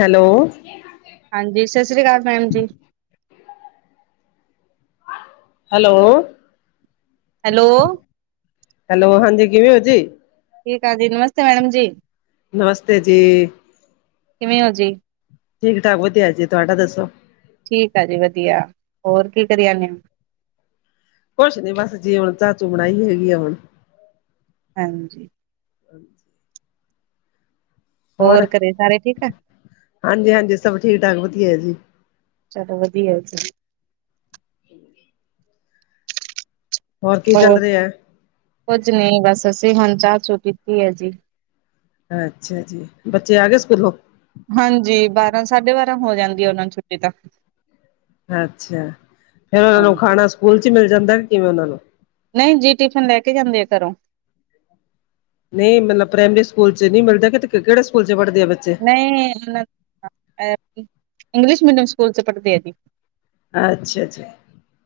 Hello. ਹਾਂਜੀ, ਸਸ ਰੀ ਕਾਲ ਮੈਮ ਜੀ। ਹੈਲੋ। ਹੈਲੋ। ਹੈਲੋ, ਹਾਂਜੀ ਕਿਵੇਂ ਓ ਜੀ? ਠੀਕ ਆਂ ਜੀ, ਨਮਸਤੇ ਮੈਡਮ ਜੀ। ਨਮਸਤੇ ਜੀ। ਕਿਵੇਂ ਓ ਜੀ? ਠੀਕ ਠਾਕ, ਵਧੀਆ ਜੀ, ਤੁਹਾਡਾ ਦੱਸੋ। ਠੀਕ ਆ ਜੀ, ਵਧੀਆ ਹੋਰ ਕੀ ਕਰੀ ਜਾਨੇ ਓ? ਕੁਛ ਨੀ, ਬਸ ਜੀ ਹੁਨ ਚਾ-ਚੂ ਬਣਾਈ ਹੈਗੀ ਆ ਹੁਨ। ਹਾਂਜੀ। ਹੋਰ, ਘਰੇ ਸਾਰੇ ਠੀਕ ਆ ਹਾਂਜੀ-ਹਾਂਜੀ ਸਭ ਠੀਕ ਠਾਕ, ਵਧੀਆ ਐ ਜੀ। ਚਲੋ ਵਧੀਆ ਐ ਜੀ। [inaudible] ਹੋਰ ਕੀ ਚੱਲ ਰੇਯਾ ਐ? ਕੁੱਝ ਨੀ ਬਸ, ਅਸੀਂ ਹੁਨ ਚਾਹ ਚੂ ਪੀਤੀ ਐ ਜੀ। ਅੱਛਾ ਜੀ, ਬੱਚੇ ਆ ਗਏ ਸਕੂਲੋਂ? ਹਾਂਜੀ ਬਾਰਾਂ ਸਾਢੇ ਬਾਰਾਂ ਹੋ ਜਾਂਦੀ ਹੈ ਉਹਨਾਂ ਨੂੰ ਛੁੱਟੀ ਤਾਂ ਅੱਛਾ ਫੇਰ ਉਹਨਾਂ ਨੂੰ ਹਾਂਜੀ ਖਾਣਾ ਸਕੂਲ ਚ ਮਿਲ ਜਾਂਦਾ, ਕਿਵੇਂ ਉਹਨਾਂ ਨੂੰ? ਨਹੀਂ ਜੀ, ਟਿਫਿਨ ਲੈ ਕੇ ਜਾਂਦੇ ਆ ਘਰੋਂ। ਨਹੀਂ ਮਤਲਬ ਪ੍ਰਾਇਮਰੀ ਸਕੂਲ ਚ ਨਹੀਂ ਮਿਲਦਾ, ਕਿ ਕਿਹੜੇ ਸਕੂਲ 'ਚ ਪੜ੍ਹਦੇ ਆ ਬੱਚੇ? ਐ [unintelligible] ਇੰਗਲਿਸ਼ ਮੀਡੀਅਮ ਸਕੂਲ 'ਚ ਪੜ੍ਹਦੀ ਐ ਜੀ। ਅੱਛਾ-ਅੱਛਾ।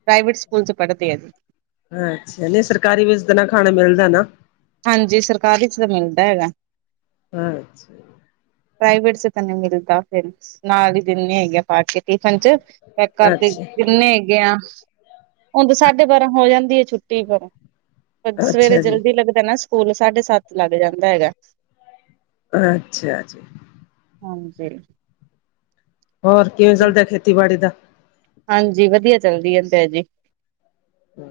ਪ੍ਰਾਈਵੇਟ ਸਕੂਲਸ 'ਚ ਪੜਦੇ ਐ ਜੀ। ਅੱਛਾ, ਨਹੀਂ ਸਰਕਾਰੀ ਵਿੱਚ ਦਾ ਨਾ, ਖਾਣਾ ਮਿਲਦਾ ਨਾ। ਹਾਂਜੀ ਸਰਕਾਰੀ ਚ ਤਾਂ ਮਿਲਦਾ ਹੈਗਾ ਅੱਛਾ ਪ੍ਰਾਈਵੇਟ ਚ ਤੈਨੂੰ ਮਿਲਦਾ ਫਿਰ ਨਾਲ ਹੀ ਦਿਨ ਨ ਹੈਗੇ ਪਾ ਕੇ ਟਿਫਨ ਚ ਪੈਕ ਕਰਦੇ ਅੱਛਾ, ਕਿੰਨੇ ਹੈਗੇ ਆ ਹੁਣ ਤਾਂ ਸਾਢੇ ਬਾਰਾਂ ਹੋ ਜਾਂਦੀ ਹੈ ਛੁੱਟੀ ਪਰ ਸਵੇਰੇ ਅੱਛਾ ਜੀ। ਜਲਦੀ ਲੱਗ ਨਾ ਸਕੂਲ ਸਾਢੇ ਸੱਤ ਲੱਗ ਜਾਂਦਾ ਹੈਗਾ ਅੱਛਾ ਜ ਹਾਂਜੀ ਹੋਰ ਕਿਵੇਂ ਚਲਦਾ ਖੇਤੀਬਾੜੀ ਦਾ ਹਾਂਜੀ ਵਧੀਆ ਚੱਲਦੀ ਹੈ ਤੇ ਜੀ ਹੂੰ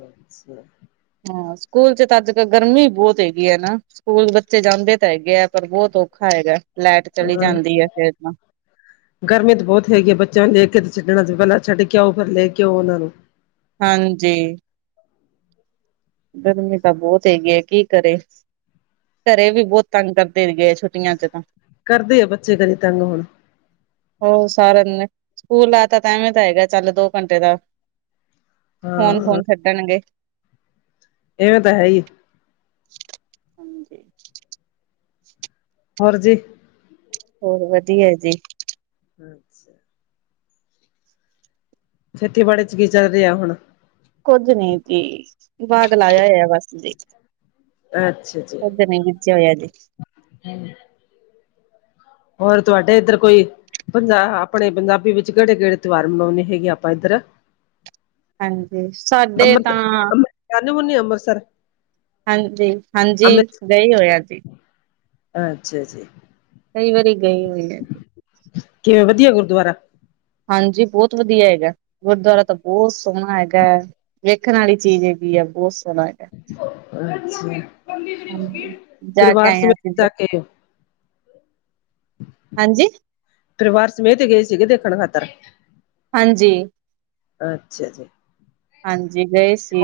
ਹਾਂ ਸਕੂਲ ਚ ਤਾਂ ਅੱਜ ਕਲ ਗਰਮੀ ਬਹੁਤ ਹੈਗੀ ਹੈ ਨਾ। ਸਕੂਲ ਬੱਚੇ ਜਾਂਦੇ ਤਾਂ ਹੈਗੇ ਆ ਪਰ ਬਹੁਤ ਔਖਾ ਹੈਗਾ ਲਾਈਟ ਚਲੀ ਹਾਂ, ਜਾਂਦੀ ਹੈ। ਫਰ ਤਾਂ ਗਰਮੀ ਤਾਂ ਬਹੁਤ ਹੈਗੀ ਹੈ, ਬੱਚਿਆਂ ਨੂੰ ਲੈ ਕੇ ਤੇ ਛੱਡਣਾ ਚ ਪਹਿਲਾਂ ਛੱਡ ਕੇ ਆ ਫਿਰ ਲੈ ਕੇ ਆਉ ਉਹਨਾਂ ਨੂੰ। ਹਾਂਜੀ। ਗਰਮੀ ਤਾਂ ਬਹੁਤ ਹੈਗੀ ਹੈ, ਕੀ ਕਰੇ ਘਰੇ ਵੀ ਬਹੁਤ ਤੰਗ ਕਰਦੇ ਹੈਗੇ ਛੁ ਕਰਦੇ ਆ ਬੱਚੇ ਘਰੇ ਤੰਗ ਹੁਣ। ਹੋ ਸਾਰਾ ਦਿਨ ਸਕੂਲ ਆ ਤਾਂ ਟਾਈਮ ਹੀ ਤਾਂ ਹੈਗਾ, ਚੱਲ ਦੋ ਘੰਟੇ ਦਾ। ਫੋਨ ਹਾਂ ਫੋਨ ਛੱਡਣਗੇ ਇਵੇਂ ਤਾਂ ਹੈ ਹੀ। ਹਾਂਜੀ। ਹੋਰ ਜੀ। ਹੋਰ ਵਧੀਆ ਜੀ। ਅੱਛਾ। ਖੇਤੀਬਾੜੀ ਚ ਕੀ ਚੱਲ ਰਿਹਾ ਹੁਣ। ਕੁੱਝ ਨੀ ਸੀ ਬਾਗ ਲਾਇਆ ਬਸ ਜ ਅੱਛਾ ਕੁਛ ਨਹੀਂ ਬੀਜਿਆ ਹੋਇਆ ਜੀ। ਹਾਂਜੀ ਹੋਰ ਤੁਹਾਡੇ ਇੱਧਰ ਕੋਈ ਪੰਜਾਬ ਆਪਣੇ ਪੰਜਾਬੀ ਵਿੱਚ ਕਿਹੜੇ ਕਿਹੜੇ ਤਿਉਹਾਰ ਮਨਾਉਂਦੇ ਹੈਗੇ ਆ ਆਪਾਂ ਇੱਧਰ ਹਾਂਜੀ ਸਾਡੇ ਤਾਂ ਜਾਂਦੀ ਹੁੰਦੀ ਅੰਮ੍ਰਿਤਸਰ ਹਾਂਜੀ, ਹਾਂਜੀ ਅੰਮ੍ਰਿਤ ਗਏ ਹੋਇਆ ਜੀ। ਅੱਛਾ ਜੀ। ਕਈ ਵਾਰੀ ਗਈ ਹੋਈ ਏ ਕਿਵੇਂ ਵਧੀਆ ਗੁਰਦੁਆਰਾ ਹਾਂਜੀ ਬਹੁਤ ਵਧੀਆ ਹੈਗਾ, ਗੁਰਦੁਆਰਾ ਤਾਂ ਬਹੁਤ ਸੋਹਣਾ ਹੈਗਾ ਹੈ, ਵੇਖਣ ਵਾਲੀ ਚੀਜ਼ ਹੈਗੀ ਆ ਬਹੁਤ ਸੋਹਣਾ ਹੈ। ਅਛਾ ਹਾਂਜੀ ਜਾ ਕੇ ਪਰਿਵਾਰ ਆਏ ਹਾਂ ਅਸੀਂ ਸਮੇਤ ਜਾ ਕੇ ਹਾਂਜੀ। ਪਰਿਵਾਰ ਸਮੇਹ ਤੇ ਗਏ ਸੀਗੇ ਦੇਖਣ ਖਾਤਰ। ਹਾਂਜੀ। ਅੱਛਾ ਜੀ। ਹਾਂਜੀ ਗਏ ਸੀ,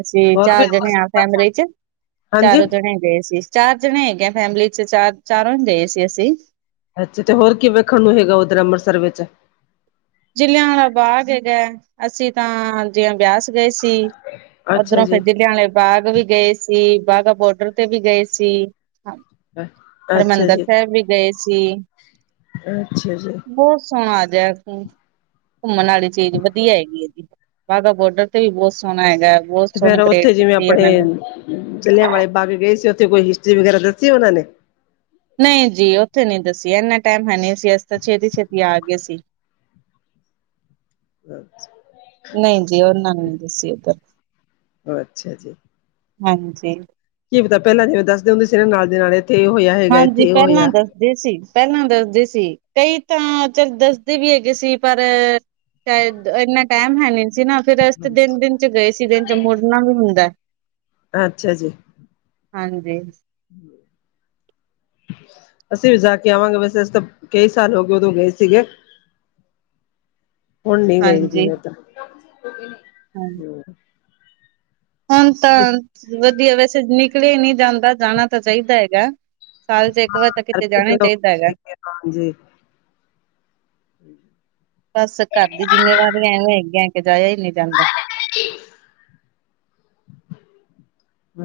ਅਸੀਂ ਹੋਰ ਵੀ ਚਾਰ ਜਾਣੇ ਹਾਂ ਫੈਮਲੀ ਅੰਮ੍ਰਿਤਸਰ ਚ ਹਾਂਜੀ ਚਾਰੋ ਜਣੇ ਗਏ ਸੀ, ਚਾਰ ਜਣੇ ਹੈਗੇ ਫੈਮਿਲੀ ਚ ਚਾਰ ਚਾਰੋਂ ਗਏ ਸੀ ਅਸੀਂ। ਅੱਛਾ ਤੇ ਹੋਰ ਕੀ ਵੇਖਣ ਨੂੰ ਹੈਗਾ ਉੱਧਰ ਅੰਮ੍ਰਿਤਸਰ ਵਿੱਚ ਚੱਲੇ ਆ ਵਾਲਾ ਬਾਗ ਹੈਗਾ, ਅਸੀਂ ਤਾਂ ਜਿ ਬਿਆਸ ਗਏ ਸੀ। ਅੱਛਾ ਓਧਰੋਂ ਫਿਰ ਜੀ ਜਲਿਆਂ ਵਾਲੇ ਬਾਗ ਵੀ ਗਏ ਸੀ, ਬਾਗਾ ਬੋਡਰ ਤੇ ਵੀ ਗਏ ਸੀ। ਹੈ। ਹਰਿਮੰਦਰ ਸਾਹਿਬ ਵੀ ਗਏ ਸੀ। ਅੱਛਾ ਜੀ। ਬਹੁਤ ਸੋਹਣਾ ਆ ਜਿਹਾ ਘੁੰਮਣ ਵਾਲੀ ਚੀਜ਼ ਵਧੀਆ ਹੈਗੀ ਹੈ ਜੀ। ਬਾਗਾ ਬੋਰਡਰ ਤੇ ਵੀ ਬਹੁਤ ਸੋਹਣਾ ਹੈਗਾ। ਬਹੁਤ ਤੇ ਸੋਹਣੀ ਫੇਰ ਪਰੇਡ ਉੱਥੇ ਜਿਵੇਂ ਕੀਤੀ ਆਪਣੇ ਉਹਨਾਂ ਨੇ ਜਲ੍ਹਿਆਂਵੇ ਬਾਗ ਗਏ ਸੀ, ਉੱਥੇ ਕੋਈ ਹਿਸਟਰੀ ਵਗੈਰਾ ਦੱਸੀ ਉਹਨਾਂ ਨੇ। ਨਹੀਂ ਜੀ ਉੱਥੇ ਨੀ ਦੱਸੀ ਇੰਨਾ ਟਾਈਮ ਹੈ ਨਹੀਂ ਸੀ ਅਸੀ ਤਾਂ ਛੇਤੀ, ਛੇਤੀ ਆ ਗਏ ਸੀ। [unintelligible] ਨਹੀਂ ਜੀ ਉਹਨਾਂ ਦੱਸੀ ਉੱਧਰ ਅੱਛਾ ਜੀ। ਹਾਂਜੀ। ਕੀ ਪਤਾ ਪਹਿਲਾਂ ਜਿਵੇਂ ਦੱਸਦੇ ਹੁੰਦੇ ਸੀ ਨਾ ਨਾਲ ਦੀ ਨਾਲ ਇਥੇ ਇਹ ਹੋਇਆ ਹੈਗਾ ਹਾਂਜੀ ਇੱਥੇ ਉਹ ਪਹਿਲਾਂ ਹੋਇਆ। ਦੱਸਦੇ ਸੀ, ਪਹਿਲਾਂ ਦੱਸਦੇ ਸੀ ਕਈ ਤਾਂ ਚੱਲ ਦੱਸਦੇ ਵੀ ਹੈਗੇ ਸੀ ਪਰ ਸ਼ਾਇਦ ਇੰਨਾ ਟਾਈਮ ਹੈ ਨਹੀ ਸੀ ਨਾ। ਫੇਰ ਅਸੀ ਤੇ ਦਿਨ ਦਿਨ ਚ ਗਏ ਸੀ ਦਿਨ ਚ ਮੁੜਨਾ ਵੀ ਹੁੰਦਾ। ਅੱਛਾ ਜੀ। ਹਾਂਜੀ। ਹਮ। ਅਸੀਂ ਵੀ ਜਾ ਕੇ ਆਵਾਂਗੇ ਵੈਸੇ ਅਸੀਂ ਤਾਂ ਕਈ ਸਾਲ ਹੋ ਗਏ ਉਦੋਂ ਗਏ ਸੀਗੇ। ਹੁਣ ਨੀ ਗਈ ਹਾਂਜੀ ਜਿਵੇਂ ਤਾਂ ਹਾਂ ਹ ਹੁਣ ਤਾਂ ਵਧੀਆ ਵੈਸੇ ਨਿਕਲੇਆ ਹੀ ਨਹੀਂ ਜਾਂਦਾ ਜਾਣਾ ਤਾਂ ਚਾਹੀਦਾ ਹੈਗਾ। ਸਾਲ ਚ ਇੱਕ ਵਾਰ ਤਾਂ ਕਿਤੇ ਜਾਣਾ ਹੀ ਚਾਹੀਦਾ ਹੈਗਾ। ਹਾਂਜੀ। ਬਸ ਘਰ ਦੀ ਜਿੰਮੇਵਾਰ ਐਵੇਂ ਹੈਗ ਐ ਕੇ ਜਾਇਆ ਹੀ ਨਹੀਂ ਜਾਂਦਾ।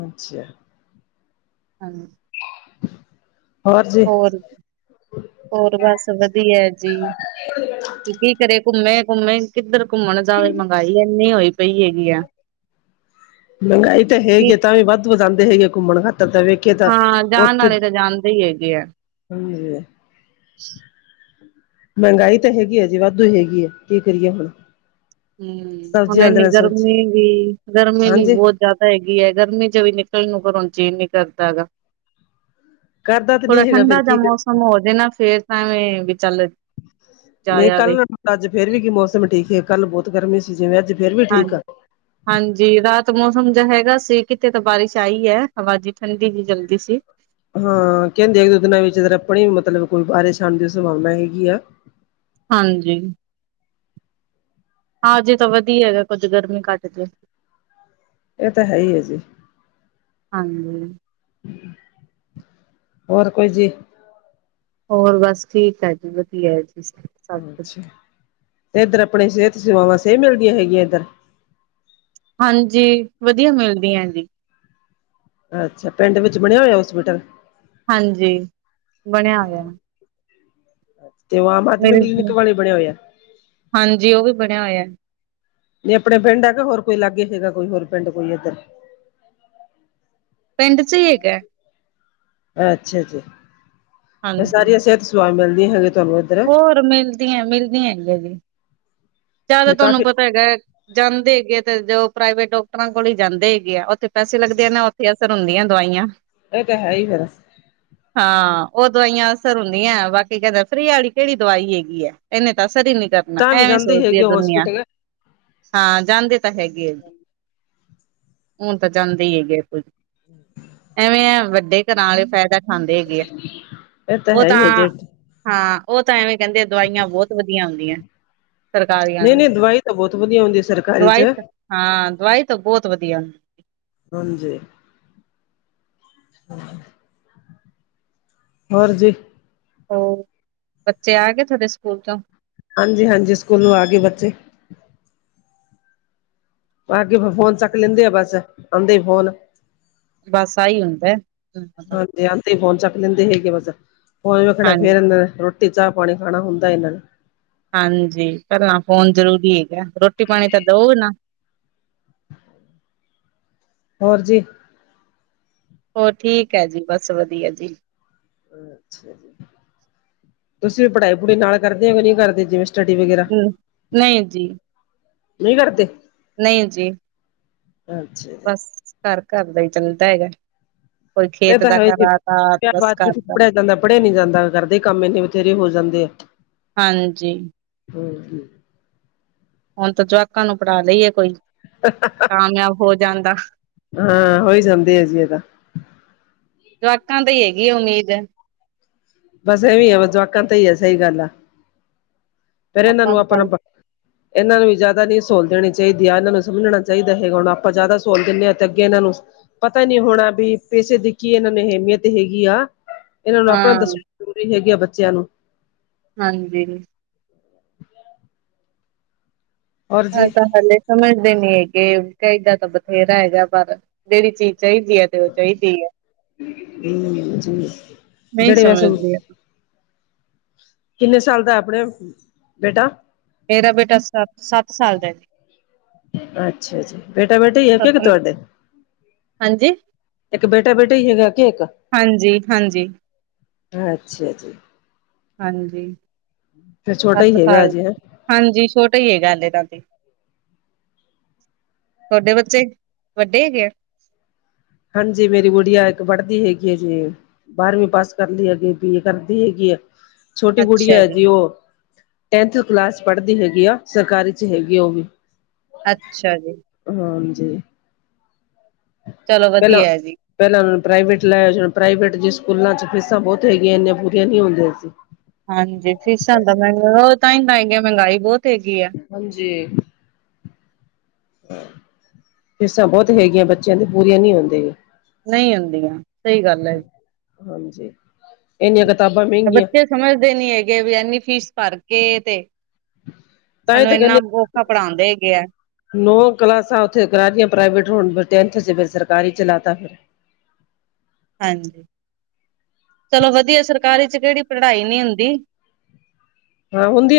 ਅੱਛਾ। ਹਾਂਜੀ। [inaudible] ਹੋਰ ਹੋਰ ਬਸ ਵਧੀਆ ਜੀ। ਕੀ ਕਰੇ ਘੁੰਮੇ, ਘੁੰਮੇ ਕਿੱਧਰ ਘੁੰਮਣ ਜਾਵੇ ਮਹਿੰਗਾਈ ਇੰਨੀ ਹੋਈ ਪਈ ਏ। ਮਹਿੰਗਾਈ ਤਾਂ ਕਿ ਹੈਗੀ ਤਾਂ ਵੀ ਵੱਧ ਵਧਾਉਂ ਜਾਦੇ ਹੈਗੇ ਆ ਘੁੰਮਣ ਖਾਤਰ ਤਾਂ ਵੇਖ ਹਾਂ ਜਾਣ ਵਾਲੇ ਤਾਂ ਜਾਣਦੇ ਹੀ ਹੈਗੇ ਆ। [unintelligible] ਮਹਿੰਗਾਈ ਤਾਂ ਹੈਗੀ ਹੈ ਜੇ ਵਾਧੂ ਹੈਗੀ ਹੈ ਕੀ ਕਰੀਏ ਹੁਣ। ਹਮ ਸਬਜ਼ੀ ਵਾਲੇ ਉਹੁਣੇ ਦਿਨ ਸਬਜ਼ੀ ਗਰਮੀ ਵੀ ਗਰਮੀ ਵੀ ਹਾਂਜੀ ਬਹੁਤ ਜ਼ਿਆਦਾ ਹੈਗੀ ਹੈ ਗਰਮੀ ਚ ਵੀ ਨਿਕਲਣ ਨੂੰ ਪਰੁਣ ਚੇਨ ਨੀ ਕਰਦਾ ਹੈਗਾ। ਕਰਦਾ ਤੇ ਥੋੜਾ ਨਹੀਂ ਹੈਗਾ ਫੇਰ ਠੰਡਾ ਕੀ ਜ ਕਰ ਮੌਸਮ ਹੋ ਜਾਣਾ ਫੇਰ ਤਾਂ ਐਵੇਂ ਵੀ ਚੱਲ ਨਹੀਂ ਜਾਇਆ ਵੇ ਕੱਲ੍ਹ ਅੱਜ ਫੇਰ ਵੀ ਕੀ ਮੌਸਮ ਠੀਕ ਹੈ ਕੱਲ ਬਹੁ ਗਰਮੀ ਸੀ ਜਿਵੇਂ ਅੱਜ ਫੇਰ ਵੀ ਹਾਂ ਠੀਕ ਆ। ਹਾਂਜੀ ਰਾਤ ਮੌਸਮ ਜ ਹੈਗਾ ਸੀ ਕਿਤੇ ਤਾਂ ਬਾਰਿਸ਼ ਆਈ ਹੈ ਹਵਾ ਜਿ ਠੰਡੀ ਜਿਹੀ ਚਲਦੀ ਸੀ। ਹਾਂ ਕਹਿੰਦੇ ਇੱਕ ਦੋ ਦਿਨਾਂ ਵਿੱਚ ਆਪਣੀ ਮਤਲਬ ਕੋਈ ਬਾਰਿਸ਼ ਆਨ ਦੀ ਸੰਭਾਵਨਾ ਹੈਗੀ ਆ। ਹਾਂਜੀ। ਹਾਂਜੀੇ ਤਾਂ ਵਧੀਆ ਹੈਗਾ ਕੁੱਝ ਗਰਮੀ ਘੱਟ ਜੇ। ਇਹ ਤਾਂ ਹੈ ਹੀ ਹੈ ਜੀ। ਹਾਂਜੀ। ਹੋਰ ਕੋਈ ਜੀ। ਹੋਰ ਬਸ ਠੀਕ ਹੈ ਜੀ ਵਧੀਆ ਜੀ। ਕੁਛ ਅੱਛਾ ਤੇ ਇੱਧਰ ਆਪਣੀ ਸਿਹਤ ਸੇਵਾਵਾਂ ਸਹੀ ਮਿਲਦੀਆਂ ਹੈਗੀਆਂ ਇੱਧਰ। ਹਾਂਜੀ ਵਧੀਆ ਮਿਲਦੀ ਹੈ ਜੀ। ਅੱਛਾ ਪਿੰਡ ਵਿੱਚ ਬਣਿਆ ਹੋਇਆ ਹੋਸਪਿਟਲ? ਹਾਂਜੀ। ਬਣਿਆ ਹੋਇਆ। ਤੇ ਉਹ ਆਮ ਆਦਮੀ ਮਿਲ ਗਿਆ ਕਲੀਨਿਕ ਵਾਲੇ ਬਣਿਆ ਹੋਇਆ। ਹਾਂਜੀ ਉਹ ਵੀ ਬਣਿਆ ਹੋਇਆ। ਨਹੀਂ ਆਪਣੇ ਪਿੰਡ ਹੈਗਾ ਹੋਰ ਕੋਈ ਲਾਗੇ ਹੈਗਾ ਕੋਈ ਹੋਰ ਪਿੰਡ ਕੋਈ ਇੱਧਰ ਪਿੰਡ ਚ ਹੀ ਹੈ। ਅੱਛਾ ਜੀ ਫੇਰ ਹਾਂਜੀ ਸਾਰੀਆਂ ਸਿਹਤ ਸੇਵਾਵਾ ਮਿਲਦੀਆਂ ਹੈਗੀਆਂ ਤੁਹਾਨੂੰ। ਇੱਧਰ ਹੋਰ ਮਿਲਦੀਆਂ ਮਿਲਦੀਆਂ ਹੈਗੀਆਂ ਜੀ ਜ਼ਿਆਦਾ ਫਿਰ ਤੁਹਾਨੂੰ ਕਾਫੀ ਪਤਾ ਹੈਗਾ ਜਾਂਦੇ ਹੈਗੇ ਆ ਤੇ ਜੋ ਪ੍ਰਾਈਵੇਟ ਡਾਕਟਰਾਂ ਕੋਲ ਹੀ ਜਾਂਦੇ ਹੈਗੇ ਆ ਉੱਥੇ ਪੈਸੇ ਲੱਗਦੇ ਨੇ। ਫੇਰ ਅਸਰ ਹੁੰਦੀਆਂ ਦਵਾਈਆਂ। ਇਹ ਤਾਂ ਹੈ ਹੀ ਫੇਰ। ਹ। [inaudible] ਹਾਂ ਉਹ ਦਵਾਈਆਂ ਅਸਰ ਹੁੰਦੀਆਂ ਬਾਕੀ ਕਹਿੰਦੇ ਫਰੀ ਵਾਲੀ ਕਿਹੜੀ ਦਵਾਈ ਹੈਗੀ ਹੈ ਇਹਨੇ ਤਾਂ ਅਸਰ ਹੀ ਨੀ। ਤਾਂ ਵੀ ਐਵੇਂ ਜਾਂਦੀ ਸੋਚ ਆਪਣਾ ਹੈਗੀ ਹੋਸਪਿਟਲ ਹਾਂ, ਜਾਂਦੀ ਤਾਂ ਹੈਗੀ ਏ। ਹੋਨ ਤਾਂ ਚਾਂਦੇ ਈ ਹੇਗੇ ਆ [unintelligible] ਐਵੇਂ ਐ ਵੱਡੇ ਘਰਾਂ ਆਲੇ਼ ਫੈਦਾ ਖਾਂਦੇ ਹੇਗੇ ਏ, ਇਹ ਓ ਹੈ ਤਾਂ ਹੀ ਹੈ ਜੇ ਹਾਂ, ਓ ਤਾਂ ਐਵੇਂ ਕੈਂਦੇ ਆ ਦਵਾਈਆਂ ਬੋਤ ਵਦੀਆ ਹੂੰਦੀਐ। ਨੀ, ਨੀ ਦਵਾਈ ਤਾਂ ਬੋਤ ਵਦੀਆ ਹੋਂਦੀ ਸਰਕਾਰੀ ਦਵਾਈ ਚ ਹਾਂ, ਦਵਾਈ ਤ ਬੋਤ ਵਦੀਆ ਨ। ਹਾਂਜੀ। [inaudible] ਹੋਰ ਜੀ। ਹੂਂ, ਬੱਚੇ ਆਗੇ ਤੁਹਾਡੇ ਸੂਕੂਲ ਤੋਂ? ਹਾਂਜੀ, ਹਾਂਜੀ ਸੂਕੂਲੋਂ ਆਗੇ ਬੱਚੇ। ਆਕੇ ਫੋਨ ਚੱਕ ਲੇਂਦੇ ਆ ਬਸ, ਆਂਦੇ ਈ ਫੋਨ। ਬਸ ਆਹੀ ਹੁੰਦਾ। ਜੇ ਆਦੇ ਫੋਨ ਚੱਕ ਲੈਂਦੇ ਹੈਗੇ ਬਸ ਫੋਨ ਵੇ ਖਣਾ ਫੇਰ ਹਾਂਜੀ ਇਹਨਾਂ ਨੇ ਰੋਟੀ ਚਾਹ ਪਾਣੀ ਖਾਣਾ ਹੁੰਦਾ ਇਹਨਾਂ ਨੇ ਹਾਂਜੀ ਪਹਿਲਾਂ ਫੋਨ ਜ਼ਰੂਰੀ ਹੈਗਾ ਰੋਟੀ ਪਾਣੀ ਤਾਂ ਦਊ ਨਾ। ਹੋਰ ਜੀ। ਹੋਰ ਠੀਕ ਹੈ ਜੀ ਬਸ ਵਧੀਆ ਜੀ। ਤੂਸੀ ਵੀ ਪਢਾਈ, ਭੂੜੂਈ ਨਾਲ਼ ਕਰਦੇ ਓ ਨੀ ਕਰਦੇ ਜਿਵੇਂ ਸਟੱਡੀ ਵਗੈਰਾ, ਹਮ ਨਹੀਂ ਜੀ ਨਹੀ ਕਰਦੇ। ਨਹੀਂ ਜੀ। ਅੱਛ। ਬਸ- ਘਰ, ਘਰ ਦਾ ਈ ਚੱਲਦੈ ਹੇਗੈ। ਕੋਈ ਇਹ ਖੇਤ ਤਾਂ ਦਾ ਹੈ ਕਰਾਤਾ- ਬਸ ਕਰਤਾ। ਪੜੇਆ ਨੀ ਜਾਂਦਾ ਘਾਰਦੇ ਕੰਮ ਏਨੇ ਬਥੇਰੇ ਹੋ ਜਾਂਦੇ ਆ। ਹਾਂਜੀ। [unintelligible] ਹੋਨ ਤਾਂ ਜਵਾਕਾਂ ਨੂੰ ਪੜਾ ਲਈਏ ਕੋਈ [inaudible] ਕਾਮਯਾਬ ਹੋ ਜਾਂਦਾ ਹਾਂ, ਹੋਈ ਜਾਂਦੀ ਏ ਜੀ ਏ ਤਾਂ। ਜਵਾਕਾਂ ਤੇ ਈ ਹੇਗੀ ਏ ਉਮੀਦ। ਬਸ ਐਵੀ ਏ ਜਵਾਕਾਂ ਤੇ ਈ ਏ ਸਈ ਗੱਲ ਆ। ਆਪਾਂ ਤਾਂ ਚੱਲ [unintelligible] ਏਨਾਂ ਨੂੰ ਵੀ ਜੇ਼ਆਦਾ ਨੀ ਸ੍ਹੋਲ ਦੇਣੀ ਚਈਦੀ ਆ ਏਨਾਂ ਨੂੰ ਸਮਜਣਾ ਚਈਦਾ ਹੈਗਾ ਹੁਣ ਆਪਾਂ ਜਾ਼ਦਾ ਸੋਲ ਦਿੰਨੇ ਆਂ ਤੇ ਅੱਗੇ ਏਨਾ ਨੂੰ ਪਤਾ ਨੀ ਹੋਣ ਆਬੀ, ਪੈਸੇ ਦੀ ਕੀ ਏਨਾਂ ਨੂੰ ਏਹਮੀਅਤ ਹੇਗੀ ਆ ਏਨਾਂ ਨੂੰ ਅਪਣਾ ਹਾਂ ਦੱਸ [inaudible] ਜ਼ਰੂਰੀ ਹੇਗੀ ਆ ਬੱਚੇਆਂ ਨੂੰ। ਹਾਂਜੀ। [unintelligible] ਔਰ ਏ ਜੀ ਤਾਂ ਹੱਲੇ ਸਮਝਦੇ ਨੀ ਹੇਗੇ, ਕਈਦਾ ਤਾ ਬਥੇਰਾ ਹੈਗਾ ਪਰ, ਜੇੜੀ ਚੀਜ ਚਾਈਦੀ ਐ ਤੇ ਓ ਚਾਈਦੀ ਐ, ਹਮ ਜੀ ਨਈ ਜਿਹੜੇ ਵੈਸੇ ਸਮਜਦੇ। [inaudible] ਕਿੰਨੇ ਸਾਲ ਦਾ ਐ ਅਪਣਾ, ਬੇਟਾ? ਮੇਰਾ ਬੇਟਾ ਸੱਤ, ਸਾੱਤ ਸਾਲ ਦਾ ਏ ਜੀ। ਅੱਛਾ ਜੀ, ਬੇਟਾ-ਬੇਟੀ ਏਕ ਏਕ ਸੱਤ ਤੁਆਡੇ? ਹਾਂਜੀ ਇੱਕ ਬੇਟਾ-ਬੇਟਾ ਈ ਹੇਗਾ ਕੇ ਇੱਕ? ਹਾਂਜੀ ਹਾਂਜੀ ਅੱਛਾ ਜੀ, ਹਾਂਜੀ [unintelligible] ਫੇਰ ਛੋਟਾ ਸੱਤ ਈ ਹੇਗਾ ਸਾਲ ਅਜੇ ਹੇਂ। ਹਾਂਜੀ, ਛੋਟਾ ਈ ਹੇਗਾ ਹੱਲੇ ਤਾਂ। ਤੋਡੇ ਬੱਚੇ, ਵੱਡੇ ਹੇਗੇ ਆ? ਹਾਂਜੀ, ਮੇਰੀ ਗੂੜੀਆ ਇੱਕ ਪੜਦੀ ਹੇਗੀ ਏ ਜੀ। ਬਾਰਵੀਂ ਪਾਸ ਕਰ ਲੀ ਅਗੇ ਬੀ ਏ ਕਰਦੀ ਹੇਗੀ ਏ, ਛੋਟੀ ਗੁੜੀਆ ਏ ਜੀ ਓ ਟੈਂਥ ਕਲਾਸ ਪੜ੍ਹਦੀ ਹੈਗੀ ਆ ਸਰਕਾਰੀ ਚ ਹੈਗੀ ਉਹ ਵੀ ਅੱਛਾ ਜੀ ਹਾਂਜੀ ਚਲੋ ਪਹਿਲਾਂ ਵਧੀਆ ਏ ਜੀ ਪਹਿਲਾਂ ਉਹ ਪ੍ਰਵੇਟ ਲਾਇਆ ਸੀ ਪ੍ਰਾਈਵੇਟ ਜ ਸਕੂਲਾਂ ਚ ਫੀਸਾਂ ਬਹੁਤ ਹੈਗੀਆਂ ਇੰਨੀਆਂ ਪੂਰੀਆਂ ਨਹੀਂ ਹੁੰਦੀਆਂ ਸੀ। ਹਾਂਜੀ ਫੀਸਾਂ ਤਾਂ ਮਹ ਉਹ ਤਾਂ ਹੀ ਤਾਂ ਹੈਗੀਆਂ ਮਹਿੰਗਾਈ ਬਹੁਤ ਹੈਗੀ ਆ ਹਾਂਜੀੇ ਫੀਸਾਂ ਬਹੁਤ ਹੈਗੀਆਂ ਬੱਚਿਆਂ ਦੀ ਪੂਰੀਆਂ ਨਹੀਂ ਹੁੰਦੇ। ਨਹੀਂ ਹੁੰਂਦੀਆਂ ਸਹੀ ਗੱਲ ਏ ਜੀ। ਹਾਂਜੀ ਇਨੀਆਂ ਕਿਤਾਬਾਂ ਮਹਿੰਗੀਆਂ ਬੱਚੇ ਸਮਝਦੇ ਨੀ ਹੈਗੇ ਵੀ ਐਨੀ ਫੀਸ ਭਰ ਕੇ ਤੇ ਤਾਂ ਹੀ ਸਾਨੂੰ ਤਾਂ ਇੰਨਾ ਕਹਿੰਦੇ ਔਖਾ ਪੜ੍ਹਾਉਂਦੇ ਹੈਗੇ ਆ ਨੌ ਕਲਾਸਾਂ ਉੱਥੇ ਕਰਾ ਕਰਾ ਕੇ ਪ੍ਰਾਈਵੇਟ ਹੁਣ ਫਿਰ ਟੈਂਥ ਚ ਸਰਕਾਰੀ ਚ ਲਾ ਤਾ ਹਾਂਜੀ, ਚਲੋ ਵਧੀਆ ਸਰਕਾਰੀ ਚ ਕਿਹੜੀ ਪੜਾਈ ਨੀ ਹੁੰਦੀ। ਹਾਂ, ਹੁੰਦੀ ਏ